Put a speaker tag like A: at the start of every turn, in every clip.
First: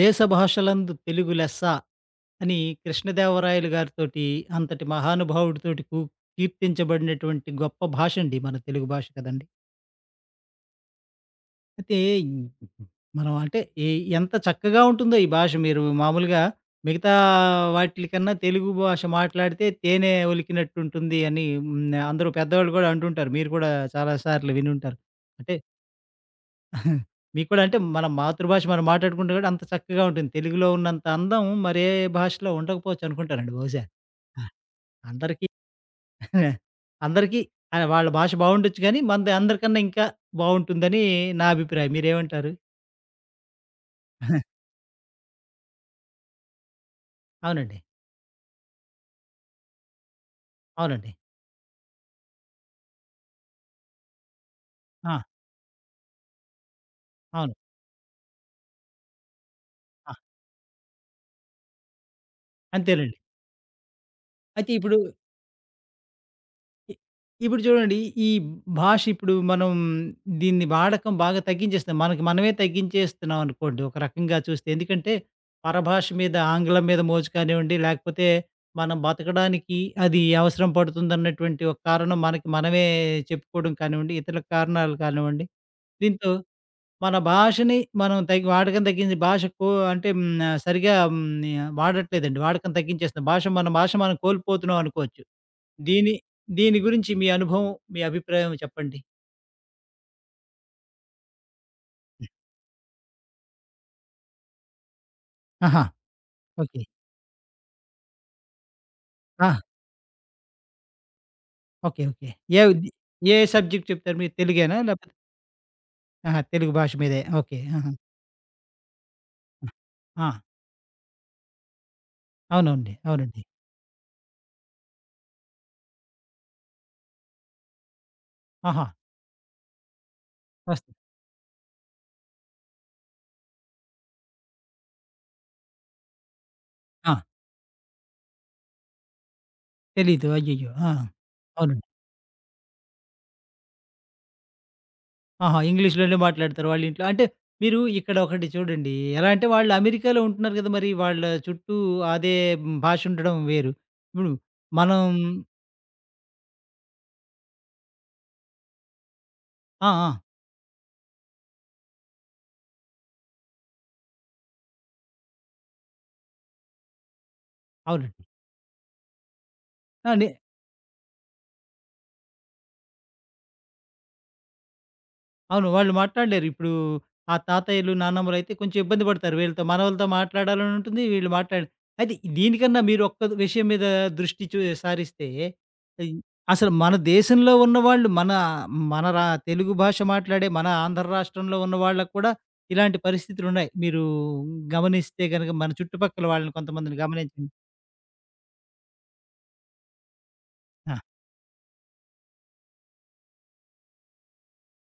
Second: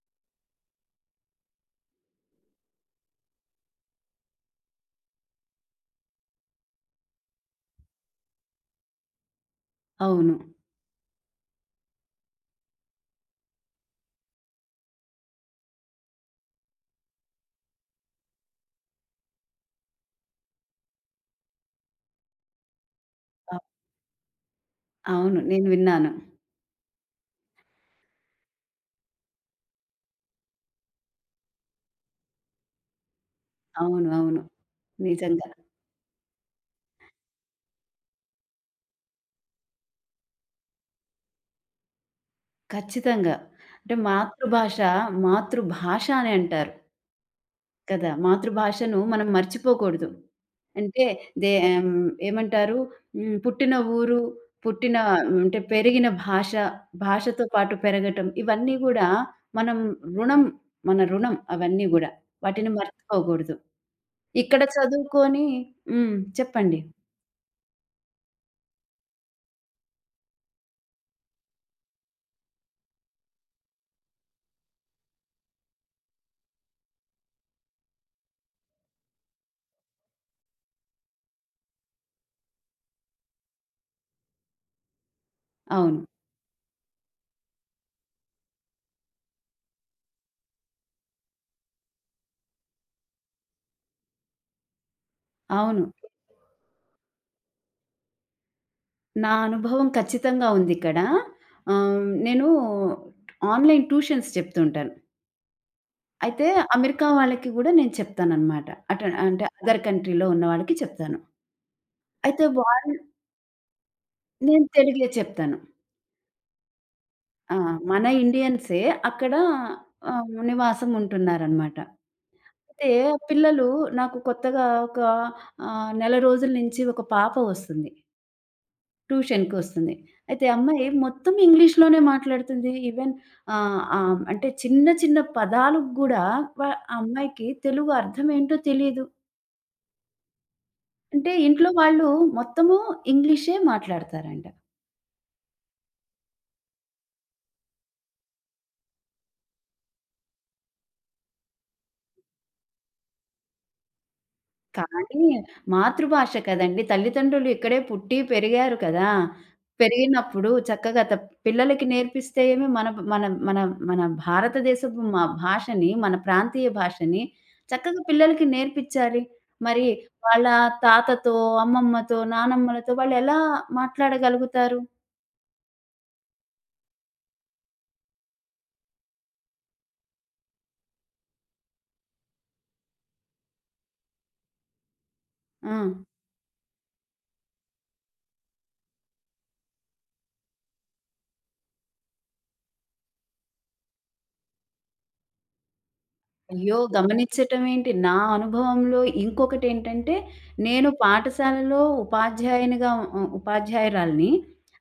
A: దేశ భాషలందు తెలుగు లెస్స అని కృష్ణదేవరాయలు గారితోటి అంతటి మహానుభావుడితోటి కీర్తించబడినటువంటి గొప్ప భాష అండి మన తెలుగు భాష కదండి.
B: అవును.
A: అయితే ఈ- మనం అంటే ఎ ఎంత చక్కగా ఉంటుందో ఈ భాష మీరు మామూలుగా మిగతా వాటిలికన్నా తెలుగు భాష మాట్లాడితే తేనె ఒలికినట్టుంటుంది అని అందరూ పెద్దవాళ్ళు కూడా అంటుంటారు. మీరు
B: అవ్
A: కూడా చాలా సార్లు వినుంటారు.
B: అవును.
A: అంటే
B: నేను విన్నాను.
A: మీకు కూడా అంటే మన మాతృభాష మనం మాట్లాడుకుంటే కూడా అంత చక్కగా ఉంటుంది. తెలుగులో ఉన్నంత అందం మరే భాషలో ఉండకపోవచ్చు అనుకుంటానండి బహుశా.
B: అవును. అవును.
A: ఆ! అందరికీ
B: నిజంగా.
A: అందరికీ వాళ్ళ భాష బావుండొచ్చు గానీ, మనది అందరికన్నా ఇంకా బావుంటుందని నా అభిప్రాయం. మీరేమంటారు?
B: ఖచ్చితంగా. అంటే మాతృభాష అని అంటారు
A: అవునండి.
B: కదా! మాతృభాషను మనం మర్చిపోకూడదు. అంటే
A: అవునండి.
B: దే ఆహ్, ఏమంటారు? హ్మ్. పుట్టిన ఊరు, పుట్టిన
A: ఆ!
B: అంటే పెరిగిన భాష, భాషతో
A: అవును.
B: పాటు పెరగటం ఇవన్నీ గూడా మనం
A: ఆ!
B: రుణం, మన రుణం అవన్నీ గూడా. వాటిని
A: అంతేనండి.
B: మర్చిపోకూడదు. ఇక్కడ
A: అయితే ఇప్పుడు
B: చదువుకొని హ్మ్. చెప్పండి.
A: ఇ ఇప్పుడు చూడండి. ఈ భాష ఇప్పుడు మనం దీన్ని వాడకం బాగా తగ్గించేస్తున్నాం. మనకి మనమే తగ్గించేస్తున్నాం అనుకోండి ఒక రకంగా చూస్తే. ఎందుకంటే పరభాష మీద ఆంగ్లం మీద మోజు కానివ్వండి, లేకపోతే మనం బతకడానికి అది అవసరం పడుతుందన్నటువంటి ఒక కారణం మనకి మనమే చెప్పుకోవడం కానివ్వండి, ఇతర కారణాలు కానివ్వండి.
B: అవును.
A: దీంతో మన భాషని మనం వాడకం తగ్గించి భాషకు అంటే సరిగ్గా వాడట్లేదండి. వాడకం తగ్గించేస్తున్నాం. భాష మన భాష మనం కోల్పోతున్నాం అనుకోవచ్చు.
B: అవును.
A: దీని దీని గురించి మీ అనుభవం, మీ అభిప్రాయం చెప్పండి?
B: నా అనుభవం ఖచ్చితంగా ఉందిక్కడ. ఆహ్, నేను ఆన్‌లైన్ ట్యూషన్స్ చెప్తుంటాను.
A: ఆహా!
B: అయితే
A: ఓకే.
B: అమెరికా వాళ్ళకి గూడా నేను చెప్తాననమాట. అంటే
A: ఆ!
B: అదర్ కంట్రీలో ఉన్న వాళ్ళకి చెప్తాను.
A: ఓకే. ఓకే.
B: అయితే
A: ఏ ది
B: వాళ్ళు
A: ఏ సబ్జెక్ట్ చెప్తారు మీరు?
B: నేను
A: తెలుగేనా?
B: తెలుగే
A: లేకపోతే
B: చెప్తాను.
A: ఆహా! తెలుగు భాష మీదే.
B: ఆ!
A: ఓకే. ఆహా!
B: మన ఇండియన్సే అక్కడ
A: ఆ!
B: నివాసం ఉంటున్నారనమాట. అయితే
A: అవునండి. అవునండి.
B: పిల్లలు నాకు కొత్తగా ఒక నెల రోజుల నుంచి ఒక పాప వస్తుంది.
A: ఆహా!
B: ట్యూషన్‌కొస్తుంది. అయితే అమ్మాయి
A: వస్తుంది.
B: మొత్తం ఇంగ్లీష్‌లోనే మాట్లాడుతుంది. ఈవెన్ ఆహ్, ఆహ్, అంటే చిన్న చిన్న పదాలకు గూడా వ ఆ
A: ఆ!
B: అమ్మాయికి తెలుగు అర్థం ఏంటో తెలీదు.
A: తెలీదు. అయ్యయ్యో! ఆ!
B: అంటే ఇంట్లో
A: అవునండి.
B: వాళ్ళు మొత్తము ఇంగ్లీషే మాట్లాడతారంట.
A: ఆహా! ఇంగ్లీష్‌లోనే మాట్లాడతారు వాళ్ళ ఇంట్లో. అంటే మీరు ఇక్కడ ఒకటి చూడండి. ఎలా అంటే వాళ్ళు అమెరికాలో ఉంటున్నారు కదా! మరి వాళ్ళ చుట్టూ అదే భాష ఉండడం వేరు. ఇప్పుడు మనం
B: కానీ మాతృభాష కదండీ! తల్లిదండ్రులు ఇక్కడే పుట్టి పెరిగారు కదా!
A: ఆ! ఆ!
B: పెరిగినప్పుడు చక్కగా పిల్లలకి నేర్పిస్తే ఏమి మన మన మన మన భారతదేశపు భాషని, మన ప్రాంతీయ భాషని చక్కగా
A: అవునండి.
B: పిల్లలకి నేర్పించాలి. మరి
A: ఆ!
B: వాళ్ళ తాతతో, అమ్మమ్మతో, నానమ్మలతో వాళ్ళెలా మాట్లాడగలుగుతారు?
A: అవును. వాళ్ళు మాట్లాడలేరు. ఇప్పుడు ఆ తాతయ్యలు, నానమ్మలైతే కొంచెం ఇబ్బంది పడతారు. వీళ్ళతో మనవలతో మాట్లాడాలని ఉంటుంది. వీళ్ళు మాట్లాడ అయితే దీనికన్నా మీరు ఒక్క విషయం మీద దృష్టి సారిస్తే
B: ఆ!
A: ఈ అసలు మన దేశంలో ఉన్నవాళ్ళు మన మన రా తెలుగు భాష మాట్లాడే మన ఆంధ్ర రాష్ట్రంలో ఉన్న వాళ్ళకి కూడా ఇలాంటి పరిస్థితులున్నాయి. మీరు గమనిస్తే గనక మన చుట్టుపక్కల వాళ్ళని
B: అయ్యో!
A: కొంతమందిని గమనించండి.
B: గమనిచ్చటం ఏంటి, నా అనుభవంలో ఇంకొకటేంటంటే, నేను
A: ఆ!
B: పాఠశాలలో ఉపాధ్యాయునిగా ఉపాధ్యాయురాలిని.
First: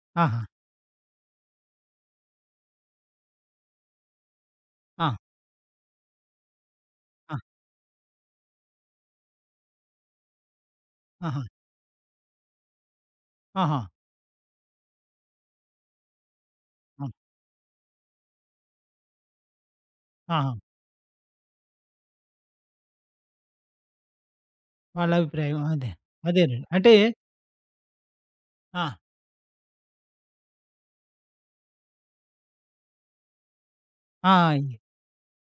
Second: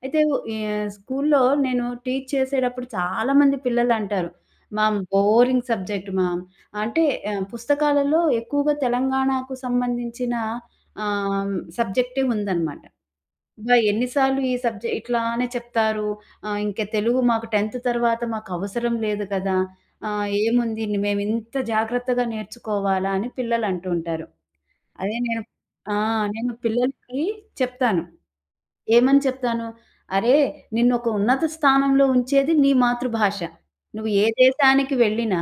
B: అయితే
A: ఆహా!
B: ఈ స్కూల్లో నేను టీచ్ చేసేటప్పుడు చాలామంది పిల్లలంటారు, "మామ్
A: ఆ!
B: Boring subject mom." అంటే
A: ఆ!
B: పుస్తకాలలో ఎక్కువగా తెలంగాణకు సంబంధించిన
A: ఆహా!
B: ఆహ్, సబ్జెక్టే ఉందనమాట. అబ్బా!
A: ఆహా!
B: ఎన్ని సార్లు ఈ సబ్జెక్ట్ ఇట్లానే చెప్తారు. ఇంక
A: అవును.
B: తెలుగు మాకు 10థ్ తర్వాత మాకు అవసరం లేదు కదా! ఆ!
A: ఆహా!
B: ఏముంది మేమింత జాగ్రత్తగా నేర్చుకోవాలా అని పిల్లలంటూ ఉంటారు.
A: వాళ్ళ
B: అదే నేను
A: అభిప్రాయం అదే.
B: ఆ! నేను
A: అదేనండి. అంటే
B: పిల్లలకి చెప్తాను.
A: ఆ!
B: ఏమని చెప్తాను? "అరే! నిన్నొక ఉన్నత స్థానంలో ఉంచేది నీ మాతృభాష. నువ్వు ఏ
A: ఆ! ఈ
B: దేశానికి వెళ్ళినా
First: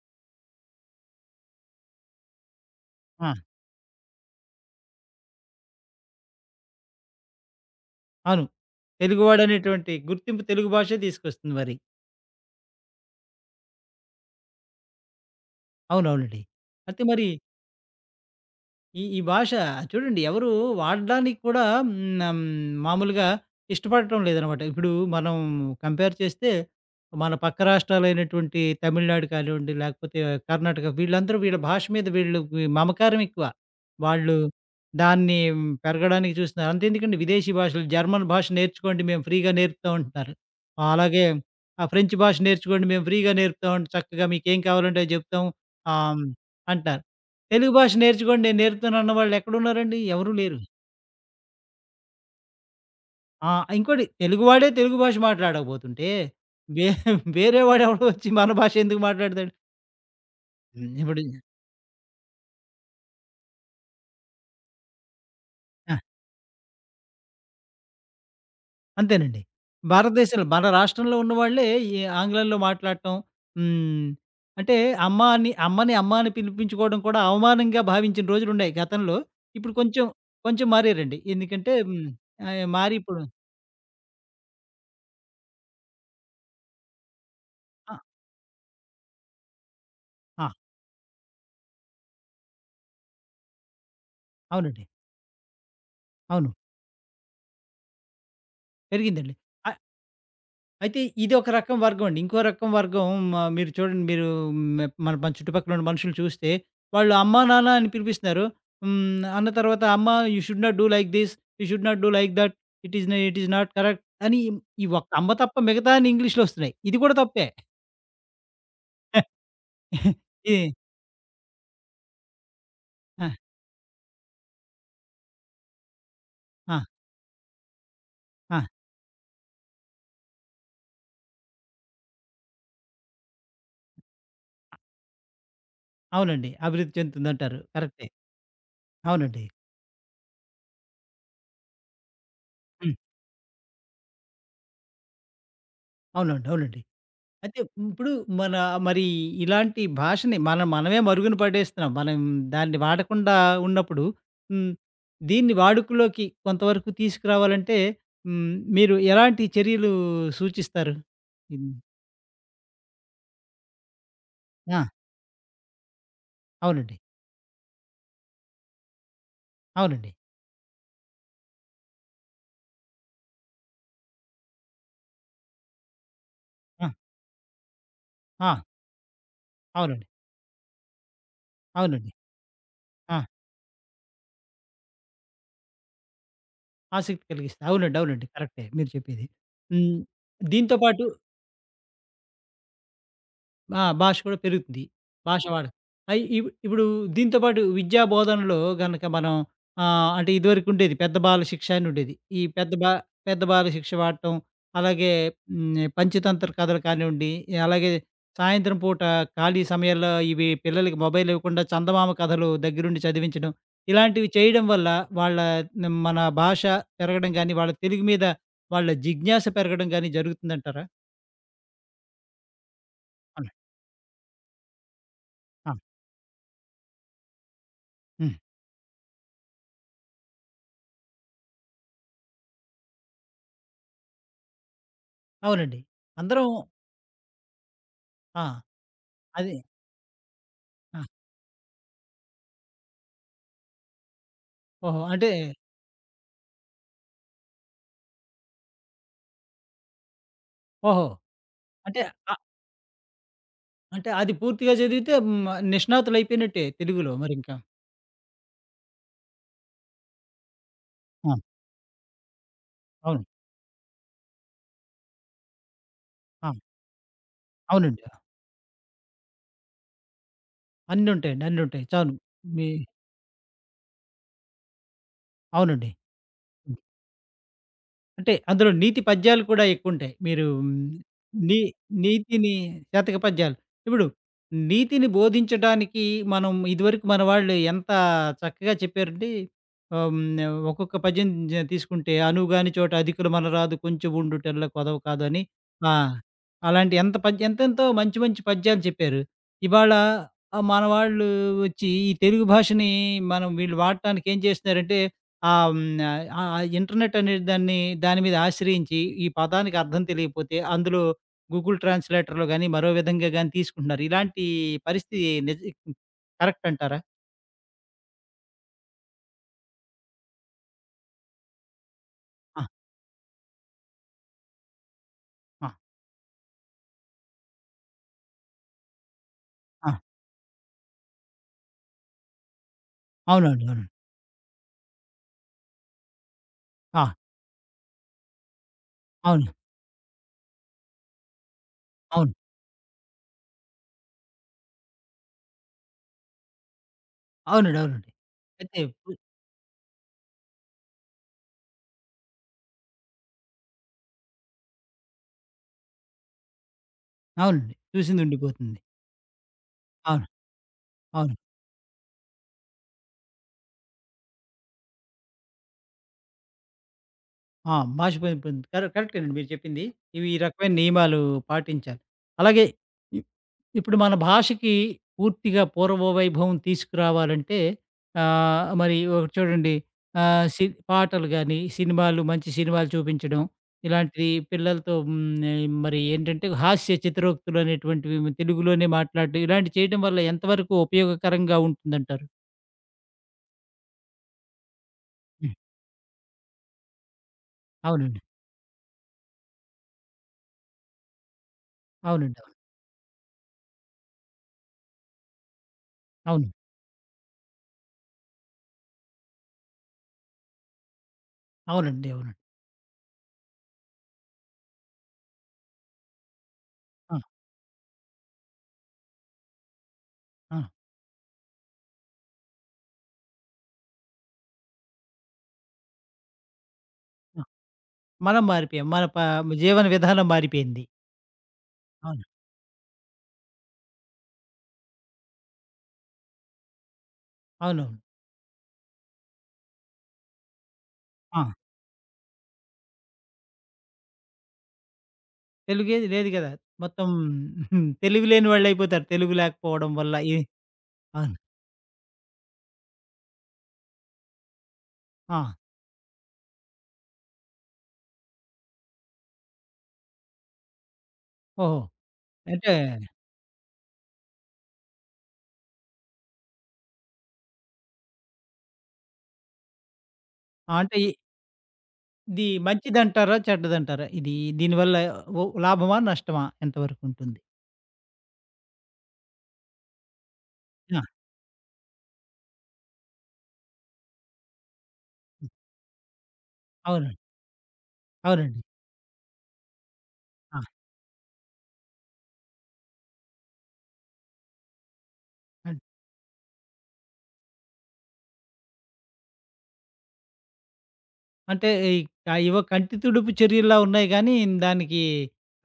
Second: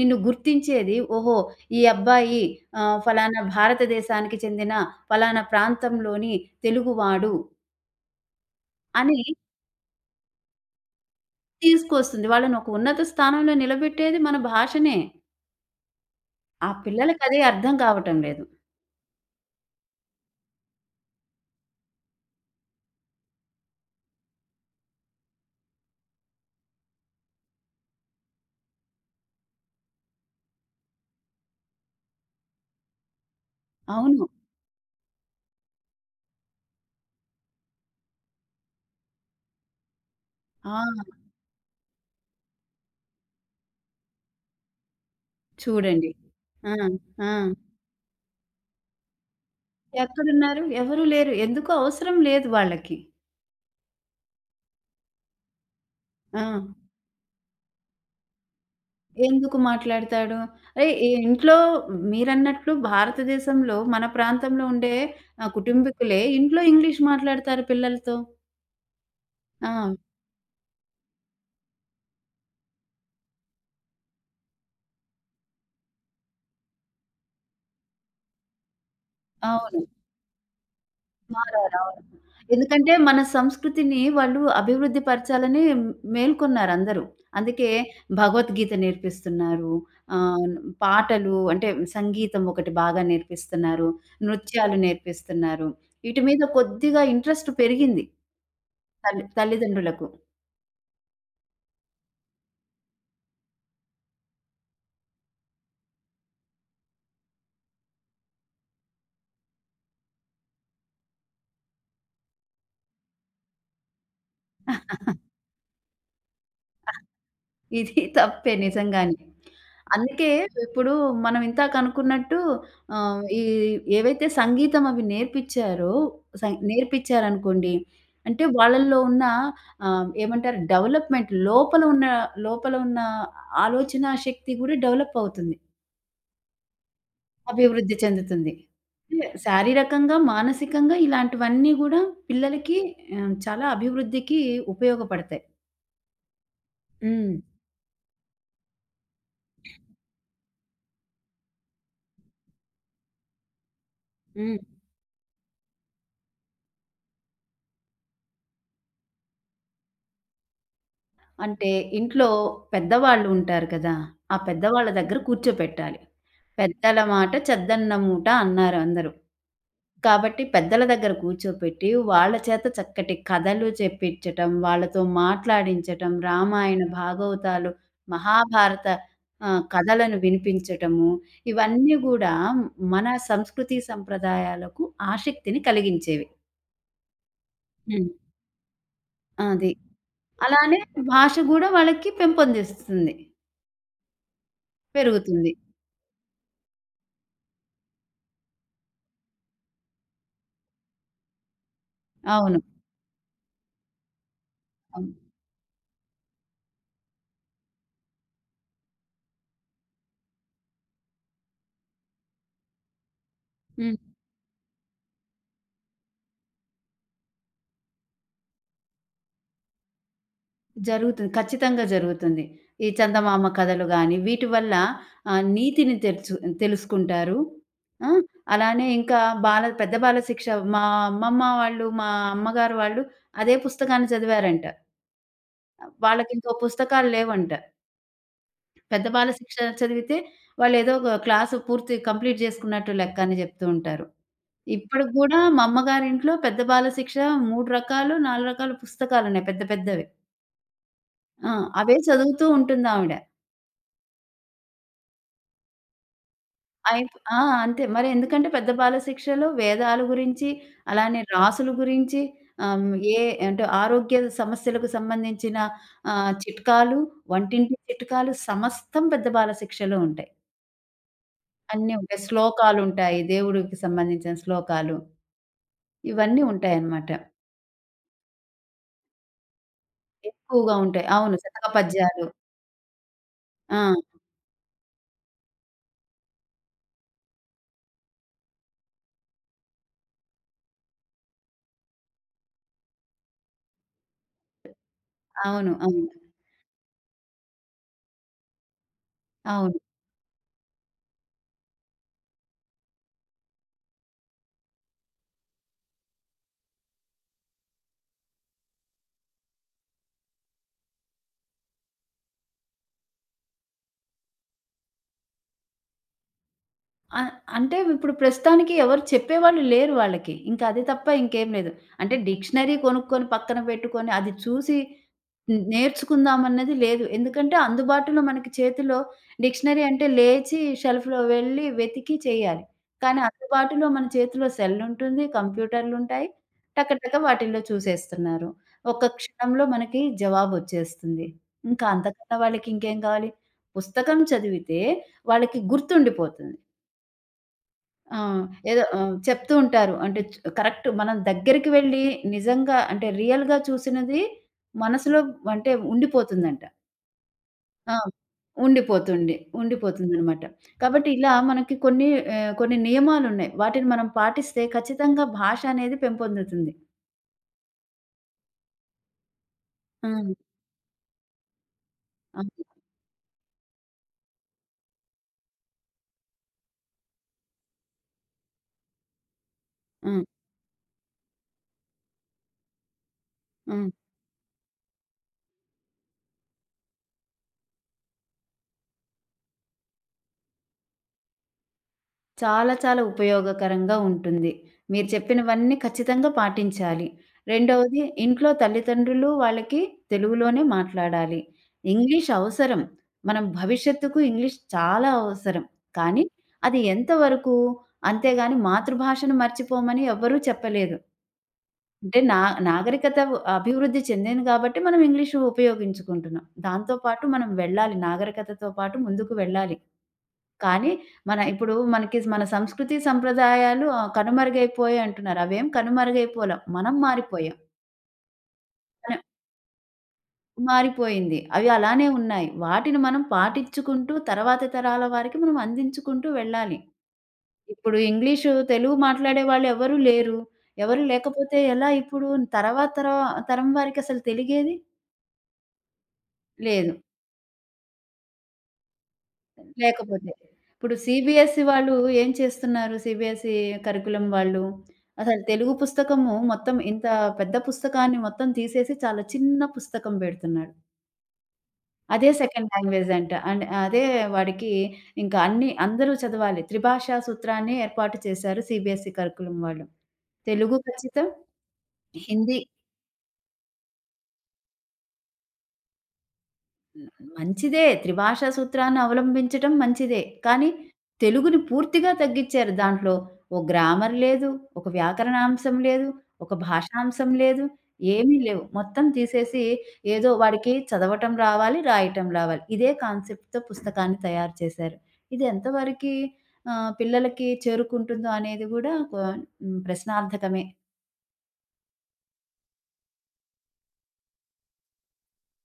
B: నిన్ను గుర్తించేది, ఓహో! ఈ అబ్బాయి
A: ఆ!
B: ఫలానా భారతదేశానికి చెందిన ఫలానా ప్రాంతంలోని తెలుగువాడు"
A: అవును.
B: అని
A: తెలుగువాడనేటువంటి గుర్తింపు తెలుగు భాషే తీసుకొస్తుంది మరి.
B: తీసుకొస్తుంది. వాళ్ళని ఒక ఉన్నత స్థానంలో నిలబెట్టేది మన భాషనే.
A: అవునవునండి.
B: ఆ
A: అయితే మరి
B: పిల్లలకదే అర్థం కావటం లేదు.
A: ఈ ఈ భాష చూడండి ఎవరు వాడడానికి కూడా మామూలుగా ఇష్టపడటం లేదనమాట. ఇప్పుడు మనం కంపేర్ చేస్తే మన పక్క రాష్ట్రాలైనటువంటి తమిళనాడు కానివ్వండి, లేకపోతే కర్ణాటక వీళ్ళందరూ వీళ్ళ భాష మీద వీళ్ళకి మమకారం ఎక్కువ.
B: అవును.
A: వాళ్ళు దాన్ని పెరగడానికి చూస్తున్నారు. అంతెందుకండి విదేశీ భాషలు జర్మన్ భాష నేర్చుకోండి మేము ఫ్రీగా నేర్పుతాం అంటున్నారు.
B: ఆ!
A: అలాగే ఆ ఫ్రెంచ్ భాష నేర్చుకోండి మేము ఫ్రీగా నేర్పుతాం చక్కగా మీకేం కావాలంటే అది చెప్తాం
B: చూడండి.
A: ఆహ్,
B: ఆ!
A: అంటారు.
B: ఆ!
A: తెలుగు భాష నేర్చుకోండి నేను నేర్పుతాను అన్న వాళ్ళు ఎక్కడున్నారండి? ఎవరూ లేరు.
B: ఎక్కడున్నారు? ఎవరు లేరు. ఎందుకు అవసరం లేదు వాళ్ళకి.
A: ఆ! ఇంకోటి తెలుగువాడే తెలుగు భాష మాట్లాడకపోతుంటే,
B: ఆ!
A: వే వేరే వాడెవడో వచ్చి మన భాష ఎందుకు మాట్లాడతాడు?
B: ఎందుకు మాట్లాడతాడు? అరేయ్! ఈ
A: ఇప్పుడు
B: ఇంట్లో మీరన్నట్లు భారతదేశంలో మన ప్రాంతంలో ఉండే
A: ఆ!
B: కుటుంబీకులే ఇంట్లో ఇంగ్లీష్ మాట్లాడతారు పిల్లలతో.
A: అంతేనండి.
B: ఆ!
A: భారతదేశంలో మన రాష్ట్రంలో ఉన్నవాళ్ళే ఈ ఆంగ్లంలో మాట్లాడటం హ్మ్. అంటే అమ్మ అని అమ్మని అమ్మ అని పిలిపించుకోవడం కూడా అవమానంగా భావించిన రోజులున్నాయి గతంలో. ఇప్పుడు
B: అవును.
A: కొంచెం, కొంచెం మారారండి. ఎందుకంటే
B: మారారు. అవును. ఎందుకంటే
A: మారి
B: మన
A: ఇప్పుడు
B: సంస్కృతిని వాళ్ళు అభివృద్ధి పరచాలని మేల్కొన్నారందరూ. అందుకే
A: ఆ!
B: భగవద్గీత నేర్పిస్తున్నారు.
A: ఆ!
B: ఆహ్, పాటలు అంటే సంగీతం ఒకటి బాగా నేర్పిస్తున్నారు. నృత్యాలు
A: అవునండి.
B: నేర్పిస్తున్నారు. వీటి మీద
A: అవును.
B: కొద్దిగా ఇంట్రెస్ట్ పెరిగింది తల్లి
A: పెరిగిందండి. అ
B: తల్లిదండ్రులకు.
A: అయితే ఇది ఒక రకం వర్గం అండి. ఇంకో రకం వర్గం మీరు చూడండి మీరు మన మన చుట్టుపక్కల ఉన్న మనుషులు చూస్తే వాళ్ళు అమ్మా, నాన్న అని పిలిపిస్తున్నారు. అన్న తర్వాత అమ్మ you should not do like this. You should not do like that. It is not correct అని ఈ ఒక్క అమ్మ తప్ప మిగతా అన్ని ఇంగ్లీష్‌లో వస్తున్నాయి. ఇది కూడా తప్పే.
B: ఇది తప్పే నిజంగానే. అందుకే
A: ఇది
B: ఇప్పుడు మనం ఇందాక అనుకున్నట్టు ఆహ్,
A: ఆ!
B: ఈ ఏవైతే సంగీతం అవి నేర్పిచ్చారో
A: ఆ!
B: నేర్పిచ్చారనుకోండి. అంటే
A: ఆ!
B: వాళ్ళల్లో ఉన్న ఏమంటారు డెవలప్‌మెంట్ లోపల ఉన్న ఆలోచనా శక్తి కూడా డెవలప్ అవుతుంది.
A: అవునండి. అభివృద్ధి చెందుతుందంటారు.
B: అభివృద్ధి
A: కరెక్టే.
B: చెందుతుంది. అంటే
A: అవునండి.
B: శారీరకంగా, మానసికంగా ఇలాంటివన్నీ గూడా పిల్లలకి
A: హ్మ్.
B: చాలా అభివృద్ధికి ఉపయోగపడతాయి.
A: అవునండి. అవునండి.
B: హ్మ్.
A: అయితే ఇప్పుడు మన మరి ఇలాంటి భాషని మనం మనమే మరుగున పడేస్తున్నాం. మనం దాన్ని వాడకుండా ఉన్నప్పుడు
B: హ్మ్.
A: హ్మ్. దీన్ని వాడుకలోకి కొంతవరకు తీసుకురావాలంటే హ్మ్. మీరు ఎలాంటి చర్యలు సూచిస్తారు?
B: అంటే
A: హ్మ్.
B: ఇంట్లో పెద్దవాళ్ళు ఉంటారు కదా! ఆ
A: ఆ!
B: పెద్దవాళ్ళ దగ్గర కూర్చోపెట్టాలి.
A: అవునండి.
B: పెద్దల మాట చెద్దన్న మూట అన్నారు అందరూ.
A: అవునండి.
B: కాబట్టి పెద్దల దగ్గర కూర్చోపెట్టి, వాళ్ళ చేత చక్కటి కథలు చెప్పించటం, వాళ్ళతో మాట్లాడించటం, రామాయణ,
A: ఆ!
B: భాగవతాలు,
A: ఆ!
B: మహాభారత
A: అవునండి.
B: కథలను వినిపించటము, ఇవన్నీ
A: అవునండి.
B: గూడా మన
A: ఆ!
B: సంస్కృతి సంప్రదాయాలకు ఆసక్తిని కలిగించేవి.
A: ఆసక్తి కలిగిస్తుంది. అవునండి.
B: హ్మ్.
A: అవునండి. కరెక్టే మీరు చెప్పేది.
B: అది.
A: హ్మ్. దీంతో
B: అలానే
A: పాటు
B: భాష గూడా వాళ్ళకి పెంపొందిస్తుంది.
A: ఆ! భాష కూడా పెరుగుతుంది. భాష
B: పెరుగుతుంది.
A: వాడ అయి ఇప్పుడు దీంతో పాటు విద్యా బోధనలో గనక మనం అంటే ఇదివరకుండేది పెద్ద బాల శిక్ష అని ఉండేది. ఈ
B: అవును.
A: పెద్ద బాల శిక్ష వాడటం, అలాగే
B: అవును.
A: పంచతంత్ర కథలు కానివ్వండి, అలాగే సాయంత్రం పూట ఖాళీ సమయాల్లో ఇవి పిల్లలకి మొబైల్ ఇవ్వకుండా చందమామ కథలు దగ్గరుండి చదివించడం,
B: హ్మ్.
A: ఇలాంటివి చేయడం వల్ల వాళ్ళ మన భాష పెరగడం గానీ, వాళ్ళ తెలుగు మీద వాళ్ళ జిజ్ఞాస పెరగడం గానీ జరుగుతుందంటారా?
B: జరుగుతుంది. ఖచ్చితంగా జరుగుతుంది. ఈ చందమామ
A: అవును.
B: కథలు గాని, వీటి వల్ల
A: ఆ!
B: నీతిని తెలుసుకుంటారు. ఆ!
A: హ్మ్.
B: అలానే ఇంకా పెద్ద బాలశిక్ష మా అమ్మమ్మ వాళ్ళు, మా అమ్మగారు వాళ్ళు అదే పుస్తకాన్ని చదివారంట.
A: అవునండి. అందరం
B: వాళ్ళకింకా పుస్తకాలు లేవంట.
A: ఆ!
B: పెద్ద బాలశిక్ష
A: అది.
B: చదివితే వాళ్ళేదో
A: ఆ!
B: ఒక క్లాసు పూర్తి కంప్లీట్ చేసుకున్నట్టు లెక్క అని చెప్తూ ఉంటారు.
A: ఓహో!
B: ఇప్పటికి
A: అంటే
B: గూడా మా అమ్మగారింట్లో పెద్ద బాలశిక్ష 3 రకాలు, 4 రకాల పుస్తకాలున్నాయి పెద్ద పెద్దవి.
A: ఓహో!
B: ఆ! అవే
A: అంటే ఆహ్,
B: చదువుతూ ఉంటుందావిడ.
A: అంటే అది పూర్తిగా చదివితే నిష్ణాతులైపోయినట్టే తెలుగులో
B: ఆ!
A: మరింకా.
B: అంతే. మరెందుకంటే పెద్ద బాలశిక్షలో వేదాల గురించి, అలానే
A: ఆ!
B: రాసుల గురించి, ఆహ్, హ్మ్, ఏ
A: అవును.
B: అంటే ఆరోగ్య సమస్యలకు సంబంధించిన
A: ఆ!
B: చిట్కాలు, వంటింటి
A: అవునండి.
B: చిట్కాలు సమస్తం పెద్ద బాలశిక్షలో ఉంటాయి.
A: అన్నుంటాయండి. అన్నుంటాయి.
B: అన్నీ
A: చాలు.
B: ఉంటాయి.
A: మీ
B: శ్లోకాలుంటాయి. దేవుడికి సంబంధించిన శ్లోకాలు.
A: అవునండి.
B: ఇవన్నీ ఉంటాయన్నమాట.
A: అంటే అందులో నీతి పద్యాలు కూడా ఎక్కువుంటాయి. మీరు
B: ఎక్కువగా ఉంటాయి. అవును.
A: నీ
B: శతకపద్యాలు.
A: నీతిని శతక పద్యాలు.
B: ఆ!
A: ఇప్పుడు నీతిని బోధించడానికి మనం ఇదివరకు మన వాళ్ళు ఎంత చక్కగా చెప్పారంటే ఆహ్, హ్మ్, ఒక్కొక్క పద్యం తీసుకుంటే "అనువుగాని చోట అధికులు మనరాదు కొంచెముండుటల్ల కొదవ కాదు" అని
B: అవును.
A: ఆ!
B: అవును.
A: అలాంటి ఎంతెంతో మంచి మంచి పద్యాలు చెప్పారు.
B: అవును.
A: ఇవాళ మన వాళ్ళు వచ్చి ఈ తెలుగు భాషని మనం వీళ్ళు వాడటానికి ఏం చేస్తున్నారంటే ఆ! ఆ ఇంటర్నెట్ అనే దాన్ని దాని మీద ఆశ్రయించి ఈ పదానికి అర్థం తెలియకపోతే అందులో గూగుల్ ట్రాన్స్‌లేటర్‌లో గాని, మరో విధంగా గాని తీసుకుంటున్నారు. ఇలాంటి పరిస్థితి నిజ కరెక్ట్ అంటారా?
B: ఆ! అంటే ఇప్పుడు ప్రస్తుతానికి ఎవరు చెప్పేవాళ్ళు లేరు వాళ్ళకి. ఇంకా అది తప్ప ఇంకేం లేదు. అంటే
A: ఆ!
B: డిక్షనరీ కొనుక్కొని పక్కన పెట్టుకొని అది చూసి
A: ఆ!
B: నేర్చుకుందామన్నది లేదు. ఎందుకంటే అందుబాటులో మనకి చేతిలో డిక్షనరీ
A: ఆ!
B: అంటే లేచి షెల్ఫ్‌లో వెళ్లి వెతికి చేయాలి. కానీ
A: అవునండి.
B: అందుబాటులో
A: అవునండి.
B: మన చేతిలో సెల్ ఉంటుంది, కంప్యూటర్లుంటాయి.
A: ఆ!
B: టకటక వాటిల్లో చూసేస్తున్నారు. ఒక్క
A: అవును.
B: క్షణంలో మనకి జవాబొచ్చేస్తుంది. ఇంకా
A: అవును.
B: అంతకన్నా వాళ్ళకి ఇంకేం కావాలి? పుస్తకం చదివితే వాళ్ళకి గుర్తుండిపోతుంది.
A: అవునండి. అవునండి.
B: ఆ!
A: అయితే
B: ఏదో చెప్తూ ఉంటారు. అంటే కరెక్ట్ మనం దగ్గరికి వెళ్లి నిజంగా అంటే రియల్‌గా చూసినది మనసులో అంటే ఉండిపోతుందంట.
A: అవునండి.
B: ఆ!
A: చూసింది ఉండిపోతుంది.
B: ఉండిపోతుంది.
A: అవును.
B: ఉండిపోతుందనమాట. కాబట్టి ఇలా
A: అవును.
B: మనకి కొన్ని కొన్ని నియమాలున్నాయి. వాటిని మనం పాటిస్తే ఖచ్చితంగా భాష అనేది పెంపొందుతుంది.
A: ఆ! మాసిపోయిన పోయింది. కరెక్టేనండి మీరు చెప్పింది. ఇవి
B: హ్మ్.
A: ఈ రకమైన నియమాలు పాటించాలి. అలాగే
B: అవును.
A: ఇ ఇప్పుడు మన భాషకి పూర్తిగా పూర్వవైభవం తీసుకురావాలంటే మరి ఒకటి చూడండి
B: హ్మ్.
A: ఆహ్, సి పాటలు గాని, సినిమాలు మంచి సినిమాలు చూపించడం,
B: హ్మ్.
A: ఇలాంటివి పిల్లలతో మరి ఏంటంటే హాస్య చిత్రోక్తులు అనేటువంటివి తెలుగులోనే మాట్లాడడం ఇలాంటివి చేయడం వల్ల ఎంతవరకు ఉపయోగకరంగా ఉంటుందంటారు?
B: చాలా చాలా ఉపయోగకరంగా ఉంటుంది. మీరు
A: హ్మ్.
B: చెప్పినవన్నీ ఖచ్చితంగా పాటించాలి. రెండవది
A: అవునండి.
B: ఇంట్లో తల్లిదండ్రులు వాళ్ళకి తెలుగులోనే మాట్లాడాలి. ఇంగ్లీష్
A: అవునండి. అవును.
B: అవసరం. మనం భవిష్యత్తుకు ఇంగ్లీష్ చాలా అవసరం. కానీ
A: అవును.
B: అది ఎంతవరకు? అంతేగాని మాతృభాషను మర్చిపోమని ఎవ్వరూ చెప్పలేదు.
A: అవునండి.
B: అంటే
A: అవునండి.
B: నాగరికత అభివృద్ధి చెందింది కాబట్టి మనం ఇంగ్లీషు ఉపయోగించుకుంటున్నాం. దాంతో
A: ఆ!
B: పాటు మనం వెళ్ళాలి. నాగరికతతో పాటు ముందుకు వెళ్ళాలి.
A: ఆ!
B: కానీ ఇప్పుడు మనకి మన సంస్కృతి, సంప్రదాయాలు కనుమరుగైపోయాయి అంటున్నారు. అవేం కనుమరుగైపోల. మనం
A: ఆ!
B: మారిపోయాం.
A: మనం మారిపోయాం. మన ప
B: మనం
A: జీవన విధానం మారిపోయింది.
B: మారిపోయింది. అవి అలానే
A: అవును.
B: ఉన్నాయి. వాటిని మనం పాటించుకుంటూ తర్వాతి తరాల వారికి మనం అందించుకుంటూ వెళ్ళాలి. ఇప్పుడు
A: అవునవును.
B: ఇంగ్లీషు, తెలుగు మాట్లాడే వాళ్ళు ఎవరు లేరు. ఎవరు
A: ఆ!
B: లేకపోతే ఎలా ఇప్పుడు తర్వాత తరం వారికి అసలు తెలిగేది
A: తెలుగేది లేదు గదా!
B: లేదు.
A: మొత్తం తెలివి లేని వాళ్ళయిపోతారు. తెలుగు లేకపోవడం వల్ల.
B: లేకపోతే. ఇప్పుడు
A: అవును.
B: సీబీఎస్‌ఈ వాళ్ళు ఏం చేస్తున్నారు? సీబీఎస్‌ఈ కరిక్యులమ్ వాళ్ళు. అసలు
A: ఆ!
B: తెలుగు పుస్తకము మొత్తం ఇంత పెద్ద పుస్తకాన్ని మొత్తం తీసేసి చాలా చిన్న పుస్తకం పెడుతున్నాడు.
A: ఓహో!
B: అదే సెకండ్
A: అంటే
B: లాంగ్వేజ్ అంట. అండ్ అదే వాడికి ఇంకా అన్ని అందరూ చదవాలి. త్రిభాషా సూత్రాన్ని ఏర్పాటు చేశారు సీబీఎస్‌ఈ కరిక్యులమ్ వాళ్ళు.
A: ఆ!
B: తెలుగు
A: అంటే
B: ఖచ్చితం,
A: ఇది
B: హిందీ
A: మంచిదంటారా? చెడ్డదంటారా? ఇది దీనివల్ల ఓ లాభమా? నష్టమా?
B: హ్మ్.
A: ఎంతవరకుంటుంది?
B: మంచిదే. త్రిభాషా సూత్రాన్ని అవలంబించటం మంచిదే. కానీ
A: ఆ!
B: తెలుగుని పూర్తిగా తగ్గిచ్చారు దాంట్లో. ఓ గ్రామర్ లేదు. ఒక వ్యాకరణాంశం లేదు. ఒక
A: అవునండి.
B: భాషాంశం లేదు. ఏమీ లేవు.
A: అవునండి.
B: మొత్తం తీసేసి ఏదో వాడికి చదవటం రావాలి, రాయటం రావాలి. ఇదే కాన్సెప్ట్‌తో పుస్తకాన్ని తయారు చేశారు. ఇది
A: ఆ!
B: ఎంతవరకి పిల్లలకి చేరుకుంటుందో అనేది గూడా కొ హ్మ్. ప్రశ్నార్థకమే
A: అంటే ఈ క ఏవో కంటి తుడుపు చర్యల్లా ఉన్నాయి గానీ, దానికి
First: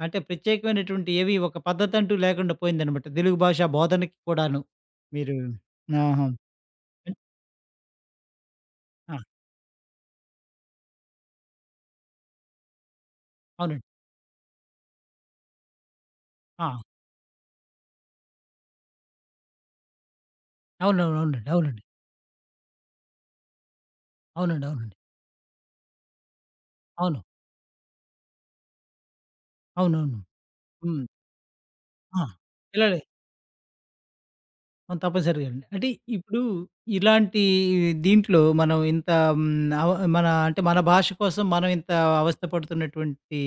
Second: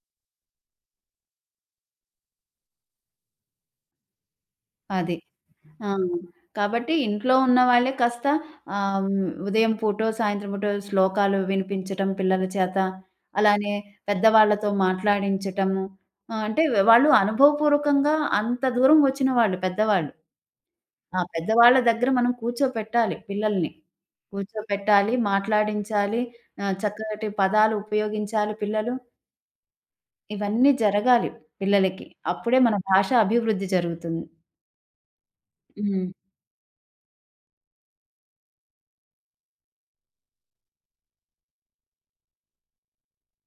A: అంటే ప్రత్యేకమైనటువంటి ఏవి ఒక పద్ధతంటూ లేకుండా పోయిందనమాట. తెలుగు భాష బోధనకి కూడాను.
B: అది.
A: మీరు
B: ఆ!
A: ఆహా!
B: కాబట్టి
A: అన్
B: ఇంట్లో ఉన్న వాళ్ళే కాస్త
A: ఆ!
B: ఉదయం పూటో, సాయంత్రం పూటో శ్లోకాలు వినిపించటం పిల్లల చేత, అలానే
A: అవునండి.
B: పెద్దవాళ్ళతో మాట్లాడించటము. అంటే
A: ఆ!
B: వాళ్ళు అనుభవపూర్వకంగా అంత దూరం వచ్చిన వాళ్ళు పెద్దవాళ్ళు.
A: అవునవును.
B: ఆ
A: అవునండి.
B: పెద్దవాళ్ళ
A: అవునండి.
B: దగ్గర మనం కూర్చోపెట్టాలి పిల్లల్ని.
A: అవునండి. అవునండి.
B: కూర్చోపెట్టాలి, మాట్లాడించాలి,
A: అవును.
B: చక్కటి పదాలు ఉపయోగించాలి పిల్లలు.
A: అవునవును.
B: ఇవన్నీ
A: హ్మ్.
B: జరగాలి పిల్లలకి.
A: ఆ!
B: అప్పుడే మన
A: పిల్లలు
B: భాష అభివృద్ధి జరుగుతుంది.
A: ఆ! తప్పనిసరిగా అండి. అంటే
B: హ్మ్.
A: ఇప్పుడు ఇలాంటి దీంట్లో మనం ఇంత హ్మ్, అవ మన అంటే మన భాష కోసం మనం ఇంత అవస్థ పడుతున్నటువంటి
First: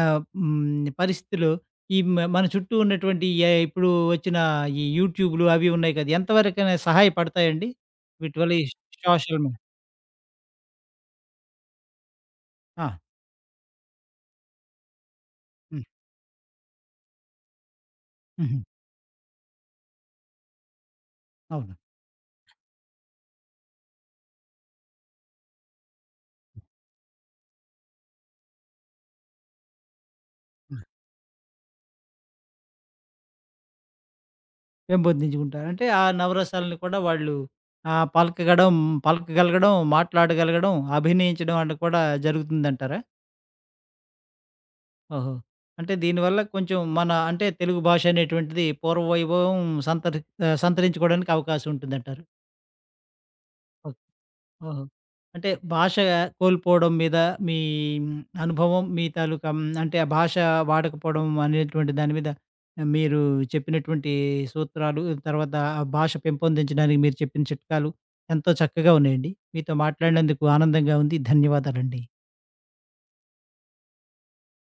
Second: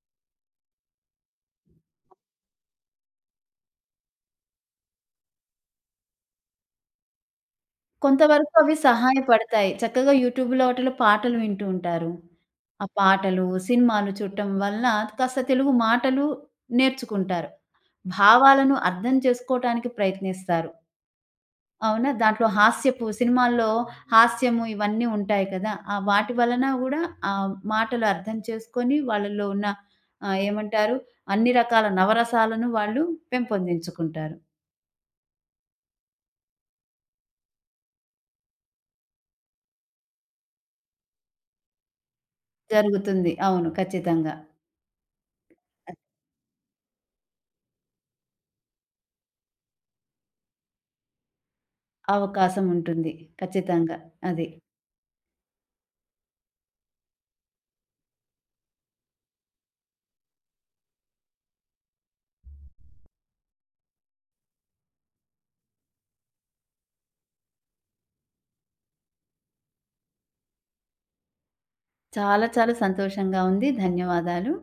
A: పరిస్థితిలో ఈ మన చుట్టూ ఉన్నటువంటి ఇప్పుడు వచ్చిన ఈ యూట్యూబ్‌లు అవి ఉన్నాయి కదా! ఎంతవరకైనా సహాయపడతాయండి? వీటి వల్ల
B: కొంతవరకు
A: ఈ
B: అవి
A: సోషల్ మీడియా
B: సహాయపడతాయి. చక్కగా యూట్యూబ్‌లో వాటిలో పాటలు వింటూ ఉంటారు. ఆ
A: ఆ!
B: పాటలు, సినిమాలు చూడటం వలన కాస్త తెలుగు
A: హ్మ్.
B: మాటలు నేర్చుకుంటారు.
A: హుహు.
B: భావాలను అర్థం చేసుకోటానికి ప్రయత్నిస్తారు.
A: అవును.
B: అవునా? దాంట్లో హాస్యపు సినిమాల్లో హాస్యము ఇవన్నీ ఉంటాయి కదా! ఆ వాటి వలన గూడా ఆ మాటలు అర్థం చేసుకొని వాళ్ళలో ఉన్న
A: హ్మ్.
B: ఏమంటారు? అన్ని రకాల నవరసాలను వాళ్ళు పెంపొందించుకుంటారు.
A: పెంపొందించుకుంటారు. అంటే ఆ నవరసాలను కూడా వాళ్ళు ఆహ్, పలకగడం పలకగలగడం, మాట్లాడగలగడం, అభినయించడం అలా కూడా జరుగుతుందంటారా?
B: జరుగుతుంది. అవును. ఖచ్చితంగా.
A: ఓహో! అంటే దీనివల్ల కొంచెం మన అంటే తెలుగు భాష అనేటువంటిది పూర్వ వైభవం సంతరి సంతరించుకోవడానికి అవకాశం ఉంటుందంటారు.
B: అవకాశం ఉంటుంది.
A: ఓహ్!
B: ఖచ్చితంగా. అది.
A: ఓహో! అంటే భాష కోల్పోవడం మీద మీ అనుభవం, మీ తాలూకా అంటే ఆ భాష వాడకపోవడం అనేటువంటి దాని మీద మీరు చెప్పినటువంటి సూత్రాలు, తర్వాత ఆ భాష పెంపొందించడానికి మీరు చెప్పిన చిట్కాలు ఎంతో చక్కగా ఉన్నాయండి. మీతో మాట్లాడినందుకు ఆనందంగా ఉంది. ధన్యవాదాలండి.
B: చాలా చాలా సంతోషంగా ఉంది. ధన్యవాదాలు.